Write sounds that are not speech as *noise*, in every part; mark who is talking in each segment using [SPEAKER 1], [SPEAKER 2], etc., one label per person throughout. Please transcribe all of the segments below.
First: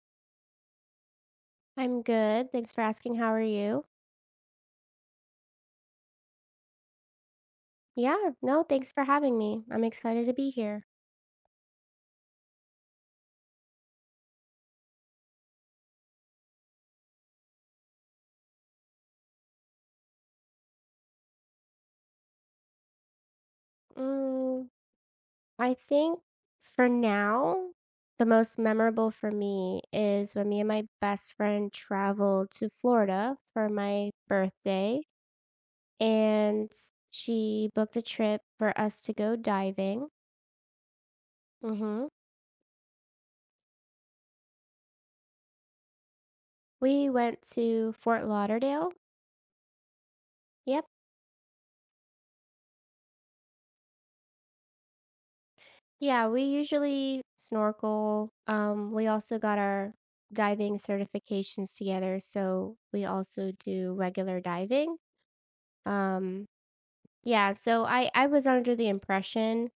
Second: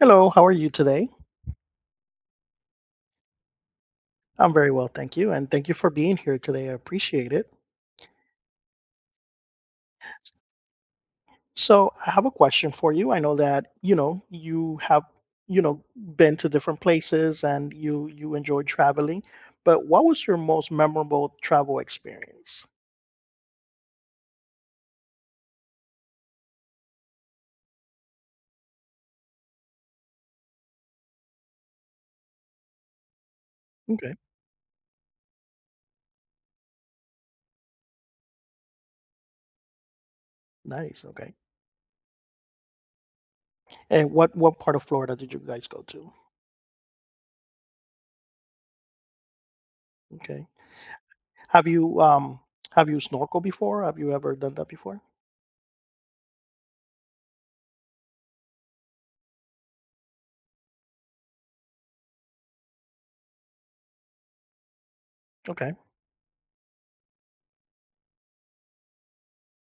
[SPEAKER 1] Hello, how are you today?
[SPEAKER 2] I'm good. Thanks for asking. How are you?
[SPEAKER 1] I'm very well, thank you. And thank you for being here today. I appreciate it.
[SPEAKER 2] Yeah, no, thanks for having me. I'm excited to be here.
[SPEAKER 1] So, I have a question for you. I know that, you have, been to different places and you enjoyed traveling, but what was your most memorable travel experience?
[SPEAKER 2] Mm, I think for now, the most memorable for me is when me and my best friend traveled to Florida for my
[SPEAKER 1] Okay.
[SPEAKER 2] birthday, and she booked a trip for us to go diving.
[SPEAKER 1] Nice. Okay.
[SPEAKER 2] hmm
[SPEAKER 1] And what part of Florida did you guys go to?
[SPEAKER 2] We went to Fort Lauderdale.
[SPEAKER 1] Okay.
[SPEAKER 2] Yep.
[SPEAKER 1] Have you um have you snorkeled before? Have you ever done that before?
[SPEAKER 2] Yeah, we usually snorkel. We also got our diving certifications together, so we also do regular diving.
[SPEAKER 1] Okay.
[SPEAKER 2] Um, yeah, so I was under the impression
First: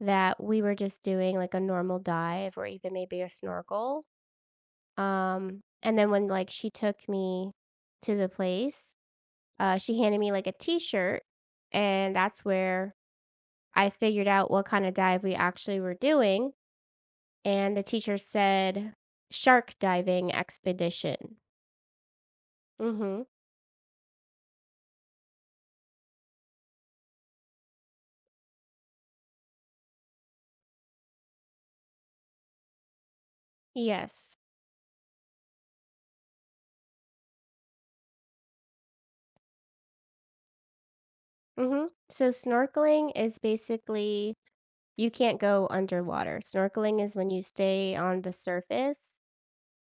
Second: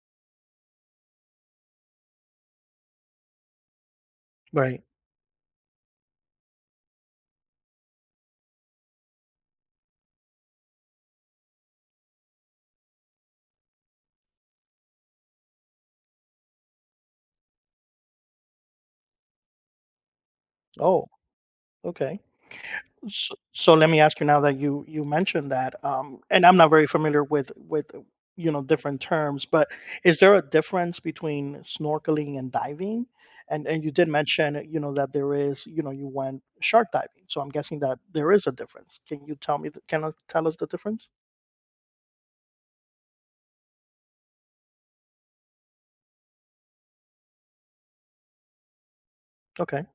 [SPEAKER 2] that we were just doing like a normal dive or even maybe a snorkel.
[SPEAKER 1] Right.
[SPEAKER 2] And then when like she took me to the place, she handed me like a t-shirt, and that's where I figured out what kind of dive we actually were doing. And the teacher said, "Shark diving
[SPEAKER 1] Oh,
[SPEAKER 2] expedition."
[SPEAKER 1] okay.
[SPEAKER 2] Mhm.
[SPEAKER 1] So, let me ask you now that you mentioned that, and I'm not very familiar with with different terms, but is there a difference between snorkeling and diving? And you did
[SPEAKER 2] Yes.
[SPEAKER 1] mention that there is, you went shark diving, so I'm guessing that there is a difference. Can you tell me? Can you tell us the difference?
[SPEAKER 2] Mhm. So snorkeling is basically you can't go underwater. Snorkeling is when you stay on the surface,
[SPEAKER 1] Okay,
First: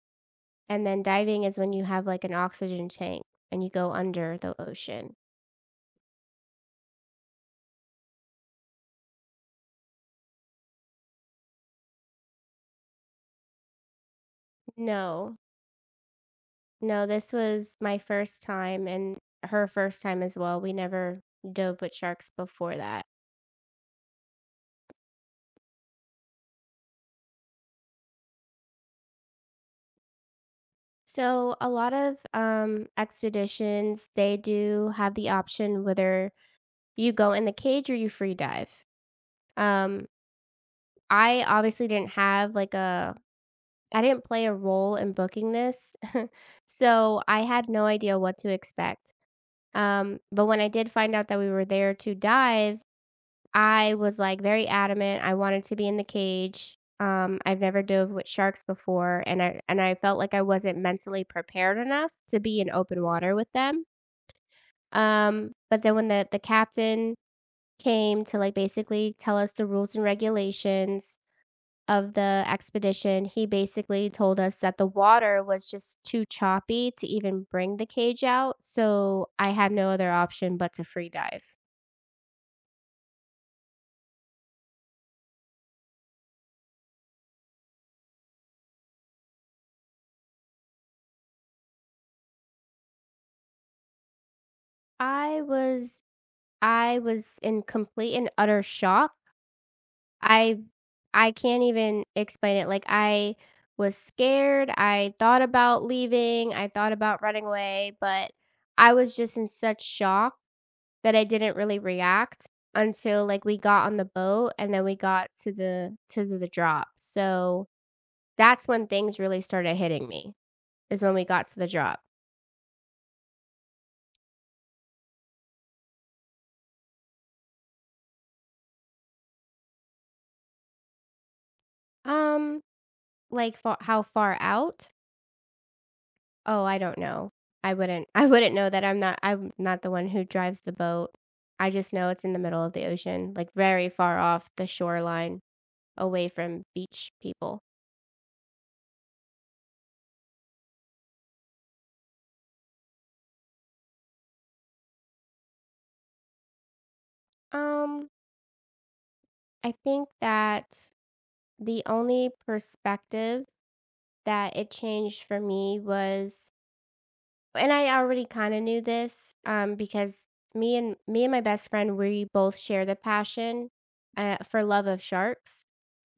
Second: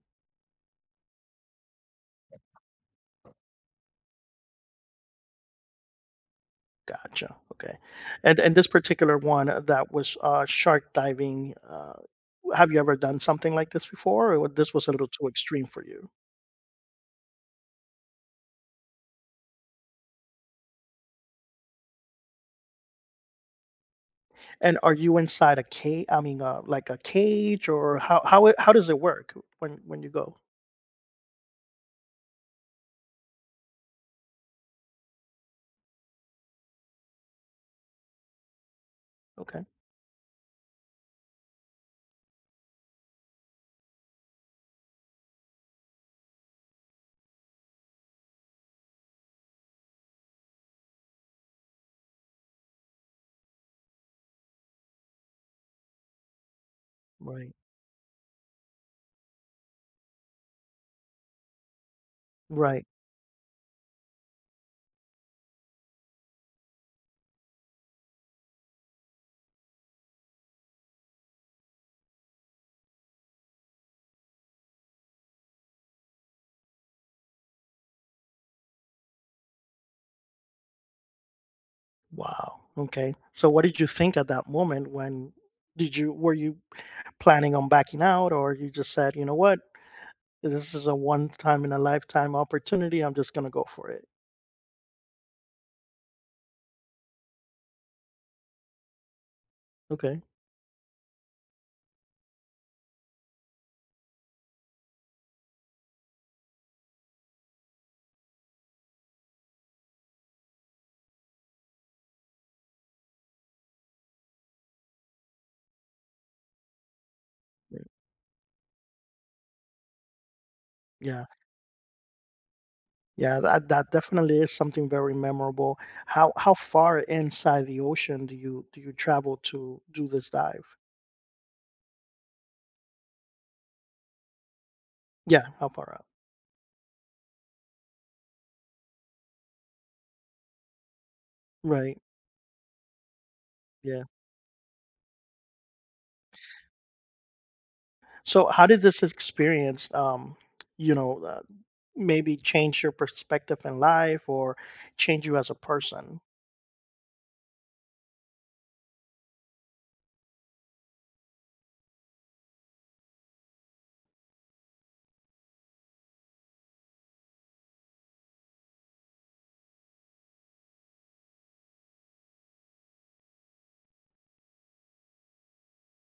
[SPEAKER 2] and then diving is when you have, like, an oxygen tank and you go under the ocean.
[SPEAKER 1] gotcha. Okay, and this particular one, that was, shark diving. Have you ever done something like this before, or this was a little too
[SPEAKER 2] No.
[SPEAKER 1] extreme for you?
[SPEAKER 2] No, this was my first time and her first time as well. We never dove with sharks before that.
[SPEAKER 1] And are you inside a cage? I mean, like a cage, or how does it work when you go?
[SPEAKER 2] So a lot of expeditions, they do have the option whether you go in the cage or you free dive.
[SPEAKER 1] Okay,
[SPEAKER 2] Um, I obviously didn't have like a, I didn't play a role in booking this, *laughs* so I had no idea what to expect. But when I did find out that we were there to dive, I was, like, very adamant. I wanted to be in the cage.
[SPEAKER 1] right,
[SPEAKER 2] I've never dove with sharks before, and I felt like I wasn't mentally prepared enough to be in
[SPEAKER 1] right.
[SPEAKER 2] open water with them. But then when the captain came to, like, basically tell us the rules and regulations of the expedition, he basically told us that the water was just too choppy to even bring the cage out, so I had no other option but to free dive.
[SPEAKER 1] Wow. Okay. So, what did you think at that moment? When did you were you planning on backing out, or you just said, you know what, this is a one time in a lifetime opportunity? I'm just gonna go for it.
[SPEAKER 2] I was I was in complete and utter shock.
[SPEAKER 1] Okay.
[SPEAKER 2] I I can't even explain it. Like, I was scared, I thought about leaving, I thought about running away, but I was just in such shock that I didn't really react until, like, we got on the boat and then we got to the drop. So,
[SPEAKER 1] Yeah.
[SPEAKER 2] that's when things really started hitting me, is when we
[SPEAKER 1] Yeah.
[SPEAKER 2] got to the drop.
[SPEAKER 1] Yeah, that definitely is something very memorable. How far inside the ocean do you travel to do this dive?
[SPEAKER 2] Um, like, fa How far out?
[SPEAKER 1] Yeah. How far out?
[SPEAKER 2] Oh, I don't know. I wouldn't know that. I'm not the one who drives the boat. I just
[SPEAKER 1] Right.
[SPEAKER 2] know it's in the middle of the ocean, like very
[SPEAKER 1] Yeah.
[SPEAKER 2] far off the shoreline, away from beach people.
[SPEAKER 1] So how did this experience, you know, uh, maybe change your perspective in life or change you as a person?
[SPEAKER 2] Um, I think that the only perspective that it changed for me was, and I already kind of knew this, because me and my best friend, we both share the passion for love of sharks,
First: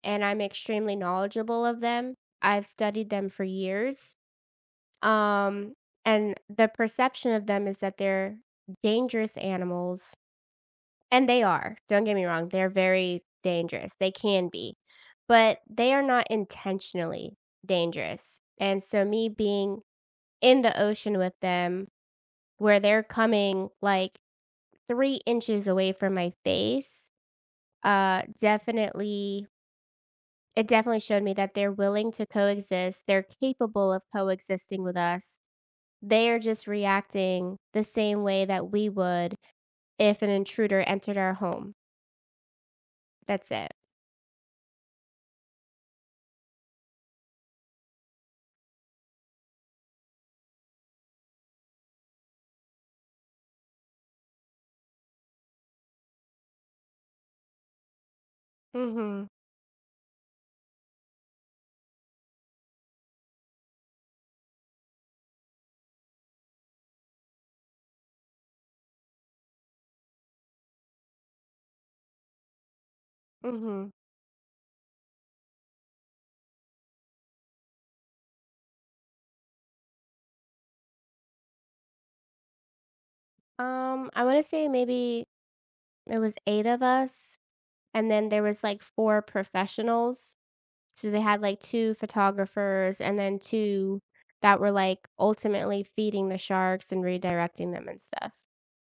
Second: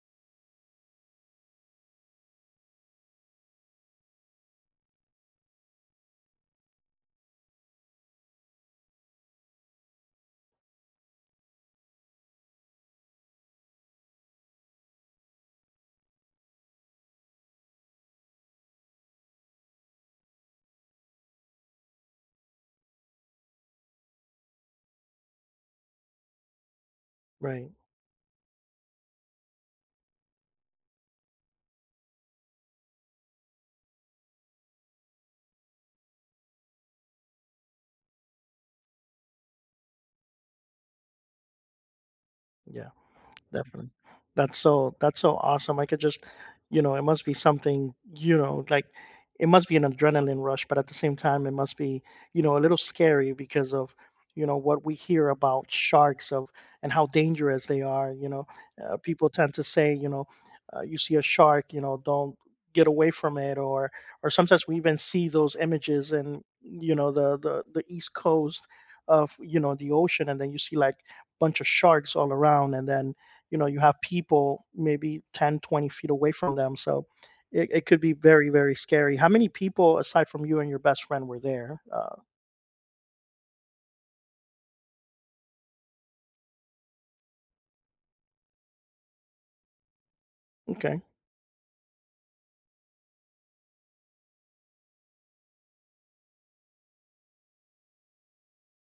[SPEAKER 2] and I'm extremely knowledgeable of them. I've studied them for years. Um, and the perception of them is that they're dangerous animals, and they are. Don't get me wrong, they're very dangerous. They can be, but they are not intentionally dangerous. And so, me being in the ocean with them, where they're coming like 3 inches away from my face,
[SPEAKER 1] Right.
[SPEAKER 2] definitely it definitely showed me that they're willing to coexist, they're capable of coexisting with us. They are just reacting the same way that we would if an intruder entered our home.
[SPEAKER 1] Yeah.
[SPEAKER 2] That's it.
[SPEAKER 1] Definitely. That's so awesome. I could just, it must be something, like it must be an adrenaline rush, but at the same time, it must be, a little scary because of, what we hear about sharks of and how dangerous they are.
[SPEAKER 2] Mhm.
[SPEAKER 1] People tend to say, you see a shark, don't get away from it, or sometimes we even see those images. And the East Coast of, the ocean, and then you see like bunch of sharks all around, and then you
[SPEAKER 2] Mhm.
[SPEAKER 1] have people maybe 10 20 feet away from them, so it could be very very scary. How many people aside from you and your best friend were there,
[SPEAKER 2] I wanna say maybe it was 8 of us, and then there was, like, 4 professionals.
[SPEAKER 1] okay,
[SPEAKER 2] So they had, like, 2 photographers and then 2 that were, like, ultimately feeding the sharks and redirecting them and stuff.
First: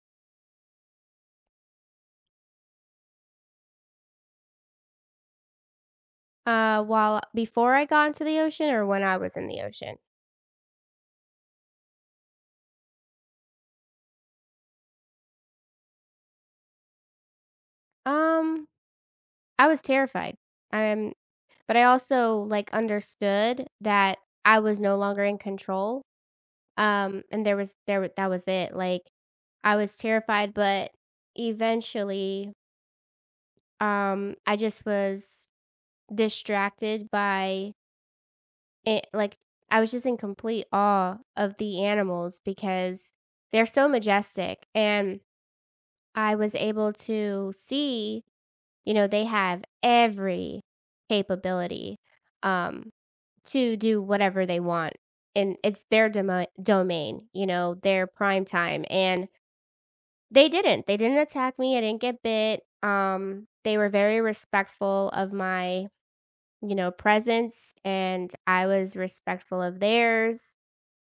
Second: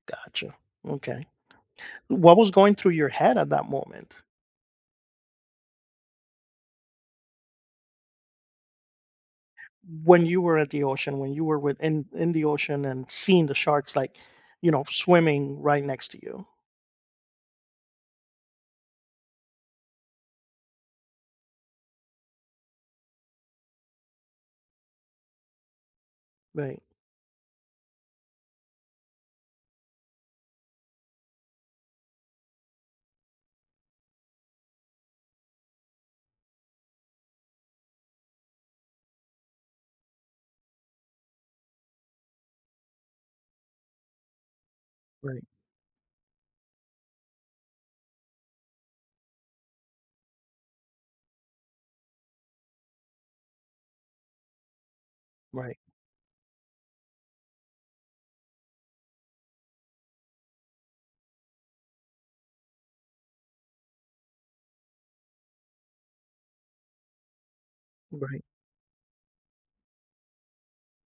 [SPEAKER 1] gotcha, okay? What was going through your head at that moment,
[SPEAKER 2] While before I got into the ocean or when I was in the ocean?
[SPEAKER 1] when you were at the ocean, when you were in the ocean and seeing the sharks, like, swimming right next to you?
[SPEAKER 2] Um, I was terrified. I'm But I also like understood that I was no longer in control.
[SPEAKER 1] Right.
[SPEAKER 2] And there was there wa- that was it. Like, I was terrified, but eventually, I just was distracted by it. Like, I was just in complete awe of the animals because they're so majestic, and
[SPEAKER 1] Right.
[SPEAKER 2] I was able to see, you know, they have every capability um, to do whatever they want. And
[SPEAKER 1] Right.
[SPEAKER 2] it's their domain, you know, their prime time. And they didn't. They didn't attack me. I didn't get bit. They were very respectful of my, you know, presence. And
[SPEAKER 1] Right.
[SPEAKER 2] I was respectful of theirs.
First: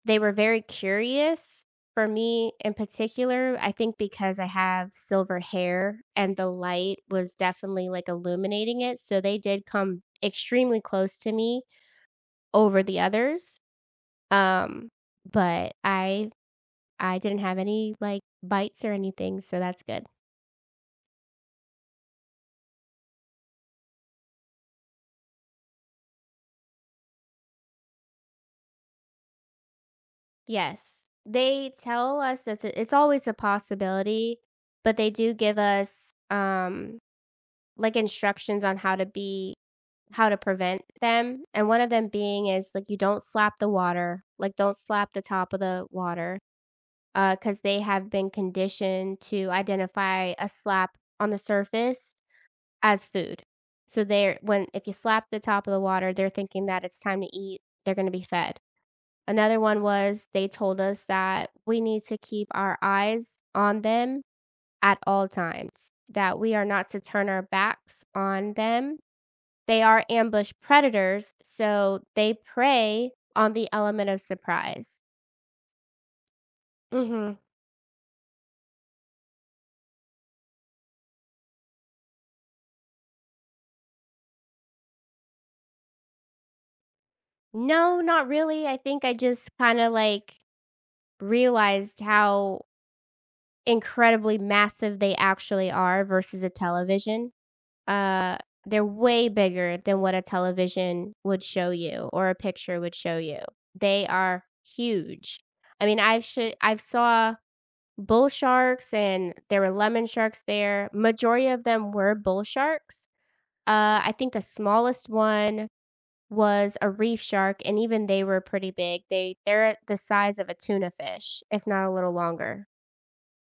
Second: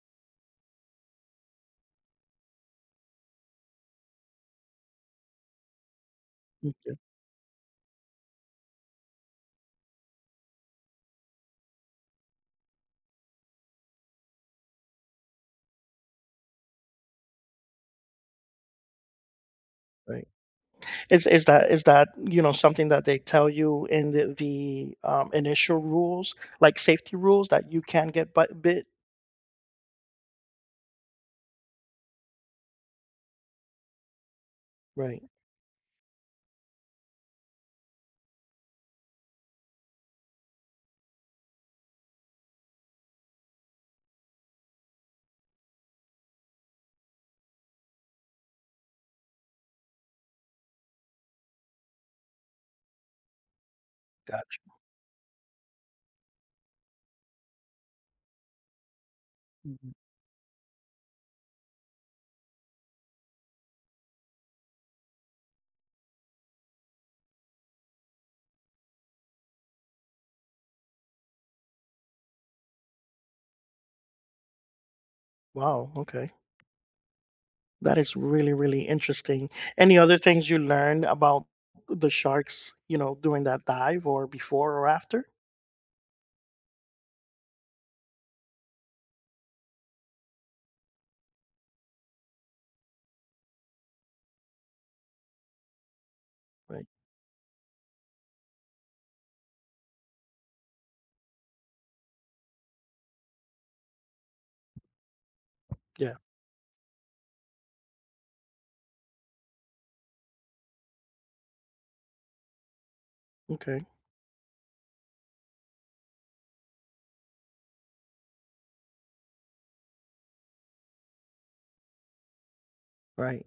[SPEAKER 2] They were very curious. For me in particular, I think because I have silver hair and the
[SPEAKER 1] Okay,
[SPEAKER 2] light was definitely, like, illuminating it, so they did come extremely close to me over the others. Um, but I I didn't have any, like, bites or anything, so that's good.
[SPEAKER 1] right. Is that, something that they tell you in the initial rules, like safety rules, that you can get bit?
[SPEAKER 2] Yes. They tell us that the it's always a possibility, but they
[SPEAKER 1] Right,
[SPEAKER 2] do give us, like, instructions on how to be how to prevent them, and one of them being is, like, you don't slap the water, like, don't slap the top of the water, because they have been conditioned to identify a slap on the surface as food. So they're when
[SPEAKER 1] gotcha.
[SPEAKER 2] if you slap the top of the water, they're thinking that it's time to eat, they're gonna be fed. Another one
[SPEAKER 1] Mhm.
[SPEAKER 2] was they told us that we need to keep our eyes on them at all times, that we are not to turn our backs on them. They are ambush predators, so they prey on the element of surprise.
[SPEAKER 1] Wow, okay.
[SPEAKER 2] Mhm.
[SPEAKER 1] That is really, really interesting. Any other things you learned about the sharks, during that dive or before or after?
[SPEAKER 2] No, not really. I think I just kind of like realized how incredibly massive they actually are versus a
[SPEAKER 1] Right,
[SPEAKER 2] television. Uh, they're way bigger than what a television would show you or a picture would show you. They are huge. I mean,
[SPEAKER 1] yeah,
[SPEAKER 2] I've saw bull sharks, and there were lemon sharks there. Majority of them were bull sharks.
[SPEAKER 1] okay,
[SPEAKER 2] I think the smallest one was a reef shark, and even they were pretty big. They're the size of a tuna fish, if not a little longer.
[SPEAKER 1] right.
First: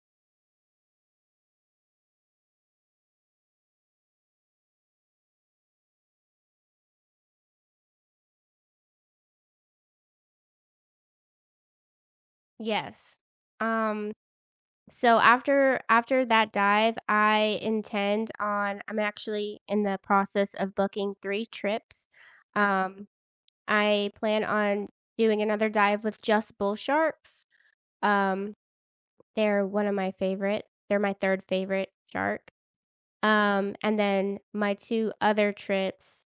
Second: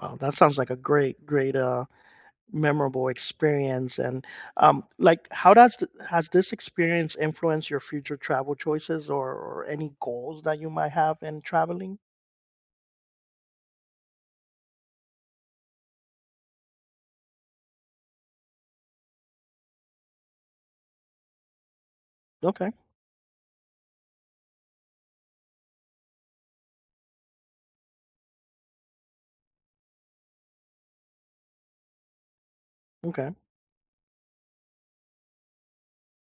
[SPEAKER 1] Wow, that sounds like a great, great, memorable experience. And like, how does has this experience influenced your future travel choices, or any goals that you might have in traveling?
[SPEAKER 2] Yes. Um. So after that dive, I intend on. I'm actually in the process of booking three trips.
[SPEAKER 1] Okay,
[SPEAKER 2] Um. I plan on doing another dive with just bull sharks. Um, They're one of my favorite. They're my 3rd favorite shark.
[SPEAKER 1] okay,
[SPEAKER 2] And then my 2 other trips,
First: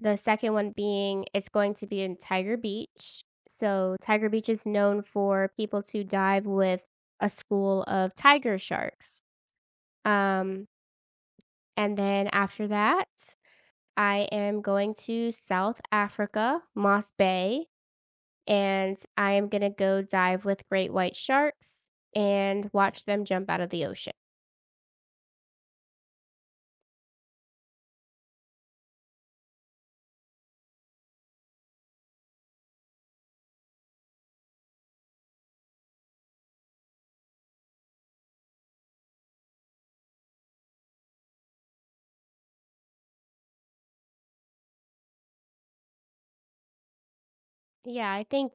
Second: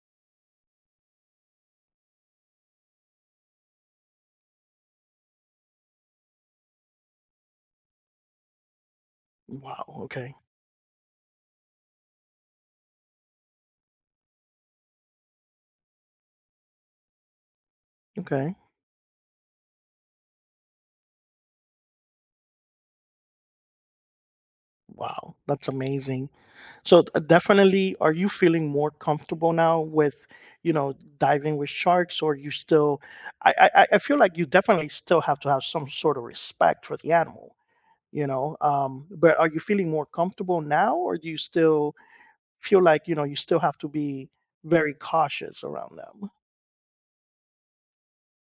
[SPEAKER 2] the second one being it's going to be in Tiger Beach. So Tiger Beach is known for people to dive with a school of tiger sharks.
[SPEAKER 1] wow, okay,
[SPEAKER 2] Um, and then after that, I am going to South Africa, Moss Bay,
[SPEAKER 1] okay,
[SPEAKER 2] and I am gonna go dive with great white sharks and watch them jump out of the ocean.
[SPEAKER 1] wow, that's amazing. So, definitely, are you feeling more comfortable now with, diving with sharks, or you still, I feel like you definitely still have to have some sort of respect for the animal, but are you feeling more comfortable now, or do you still feel like, you still have to be very cautious around them?
[SPEAKER 2] Yeah, I think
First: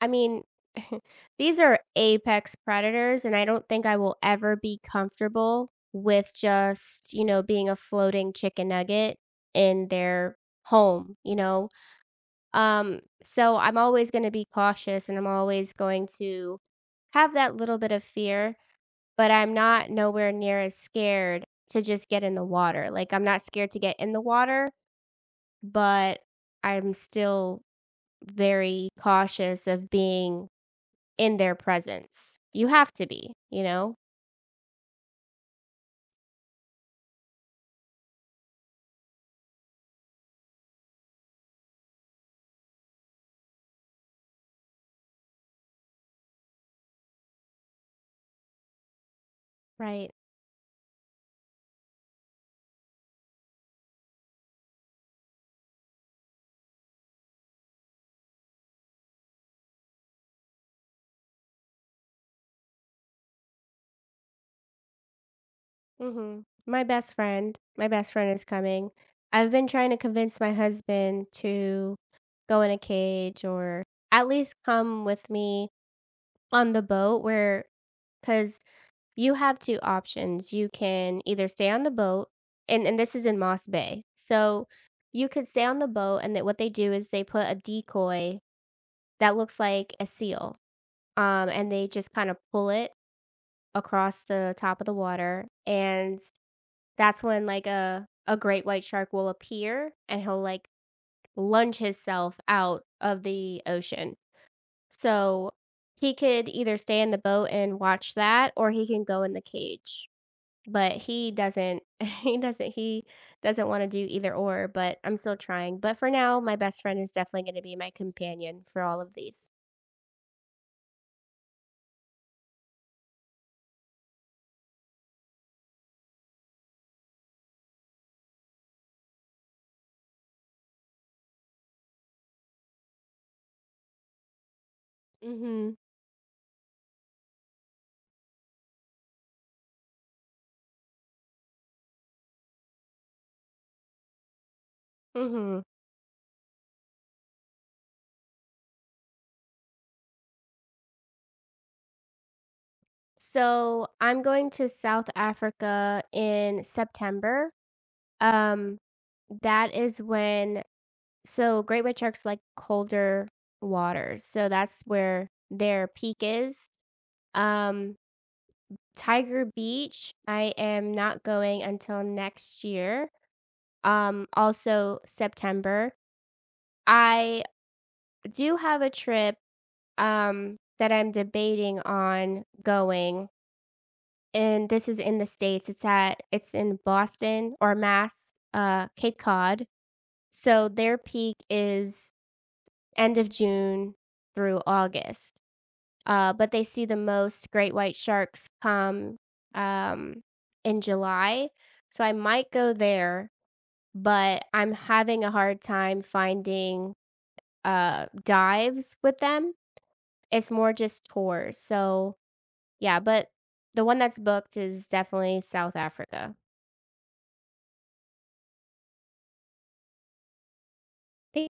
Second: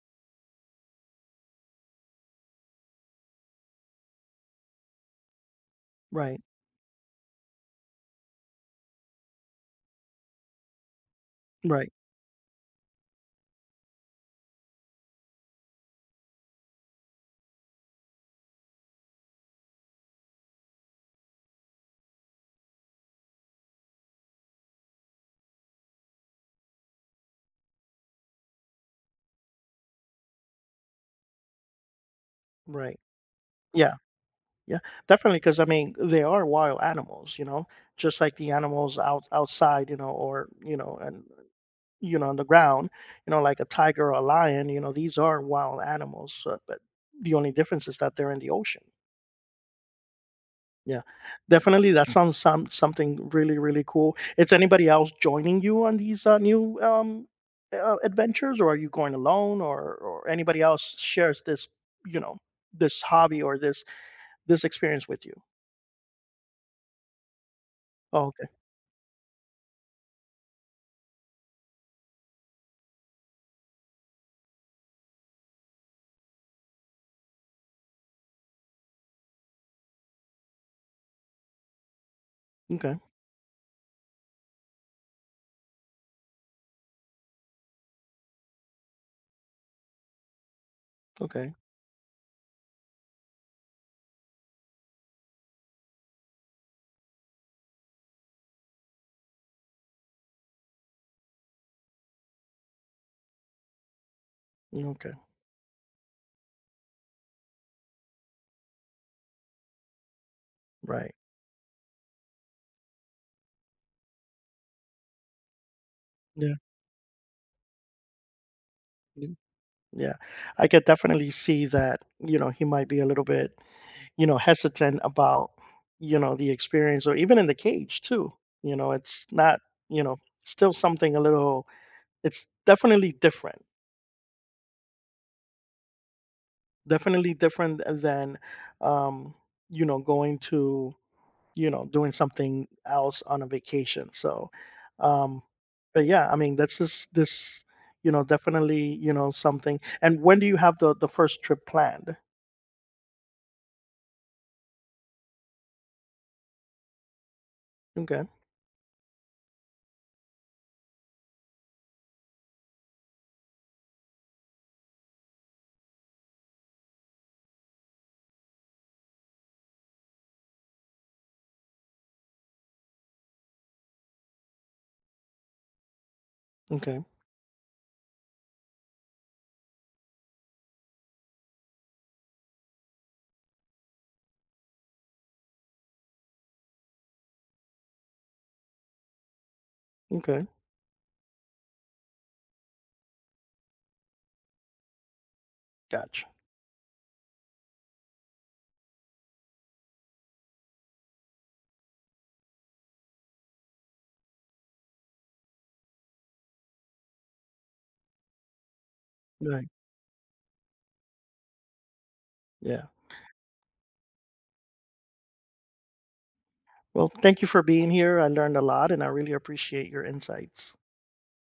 [SPEAKER 2] I mean, *laughs* these are apex predators, and I don't think I will ever be comfortable with
[SPEAKER 1] Right.
[SPEAKER 2] just, you know, being a floating chicken nugget in their home, you know?
[SPEAKER 1] Right.
[SPEAKER 2] So I'm always going to be cautious and I'm always going to have that little bit of fear, but I'm not nowhere near as scared to just get in the water. Like, I'm not scared to get in the water, but I'm still very cautious of being in their presence. You have
[SPEAKER 1] Right.
[SPEAKER 2] to be, you
[SPEAKER 1] Yeah.
[SPEAKER 2] know?
[SPEAKER 1] Yeah. Definitely. Cause I mean, they are wild animals, just like the animals outside, or, and, on the ground, like a tiger or a lion, these are wild animals. But the only difference is that they're in the ocean.
[SPEAKER 2] Right.
[SPEAKER 1] Yeah, definitely. That sounds something really really cool. Is anybody else joining you on these, new, adventures, or are you going alone, or anybody else shares this, you know this hobby, or this experience with you?
[SPEAKER 2] Mhm. My best friend my best
[SPEAKER 1] Oh,
[SPEAKER 2] friend is
[SPEAKER 1] okay,
[SPEAKER 2] coming. I've been trying to convince my husband to go in a cage or at least come with me on the boat. Where, because you have 2 options. You can either stay on the boat, and
[SPEAKER 1] okay,
[SPEAKER 2] this is in Moss Bay. So, you could stay on the boat, and that what they do is they put a decoy that looks like a seal,
[SPEAKER 1] okay,
[SPEAKER 2] and they just kinda pull it across the top of the water, and that's when, like, a great white shark will appear, and he'll, like, lunge himself out of the ocean.
[SPEAKER 1] yeah, okay,
[SPEAKER 2] So, he could either stay in the boat and watch that, or he can go in the cage, but
[SPEAKER 1] right.
[SPEAKER 2] he doesn't *laughs* he doesn't wanna do either or, but I'm still trying. But for now,
[SPEAKER 1] Yeah,
[SPEAKER 2] my best friend is definitely gonna be my companion for all of
[SPEAKER 1] yeah,
[SPEAKER 2] these.
[SPEAKER 1] yeah. I could definitely see that. He might be a little bit, hesitant about, the experience, or even in the cage too. It's not, you know still something a little. It's
[SPEAKER 2] Mhm.
[SPEAKER 1] definitely different than, um, going to, doing something else on a vacation. So, um,
[SPEAKER 2] Mhm.
[SPEAKER 1] but yeah, I mean, that's just this, definitely, something. And when do you have the first trip planned?
[SPEAKER 2] So I'm going to South Africa in September.
[SPEAKER 1] Okay,
[SPEAKER 2] Um, that is when, so great white sharks like colder waters. So that's where their peak is. Um, Tiger Beach, I am not going until next year. Also September.
[SPEAKER 1] okay,
[SPEAKER 2] I do have a trip that I'm debating on going. And this is in the States, it's at it's in Boston or Mass, Cape Cod.
[SPEAKER 1] okay,
[SPEAKER 2] So their peak is end of June through August,
[SPEAKER 1] gotcha.
[SPEAKER 2] but they see the most great white sharks come, um, in July. So I might go there, but I'm having a hard time finding, dives with them.
[SPEAKER 1] Right,
[SPEAKER 2] It's more just tours. So,
[SPEAKER 1] yeah.
[SPEAKER 2] yeah, but the one that's booked is definitely South Africa.
[SPEAKER 1] Well, thank you for being here. I learned a lot, and I really appreciate your insights.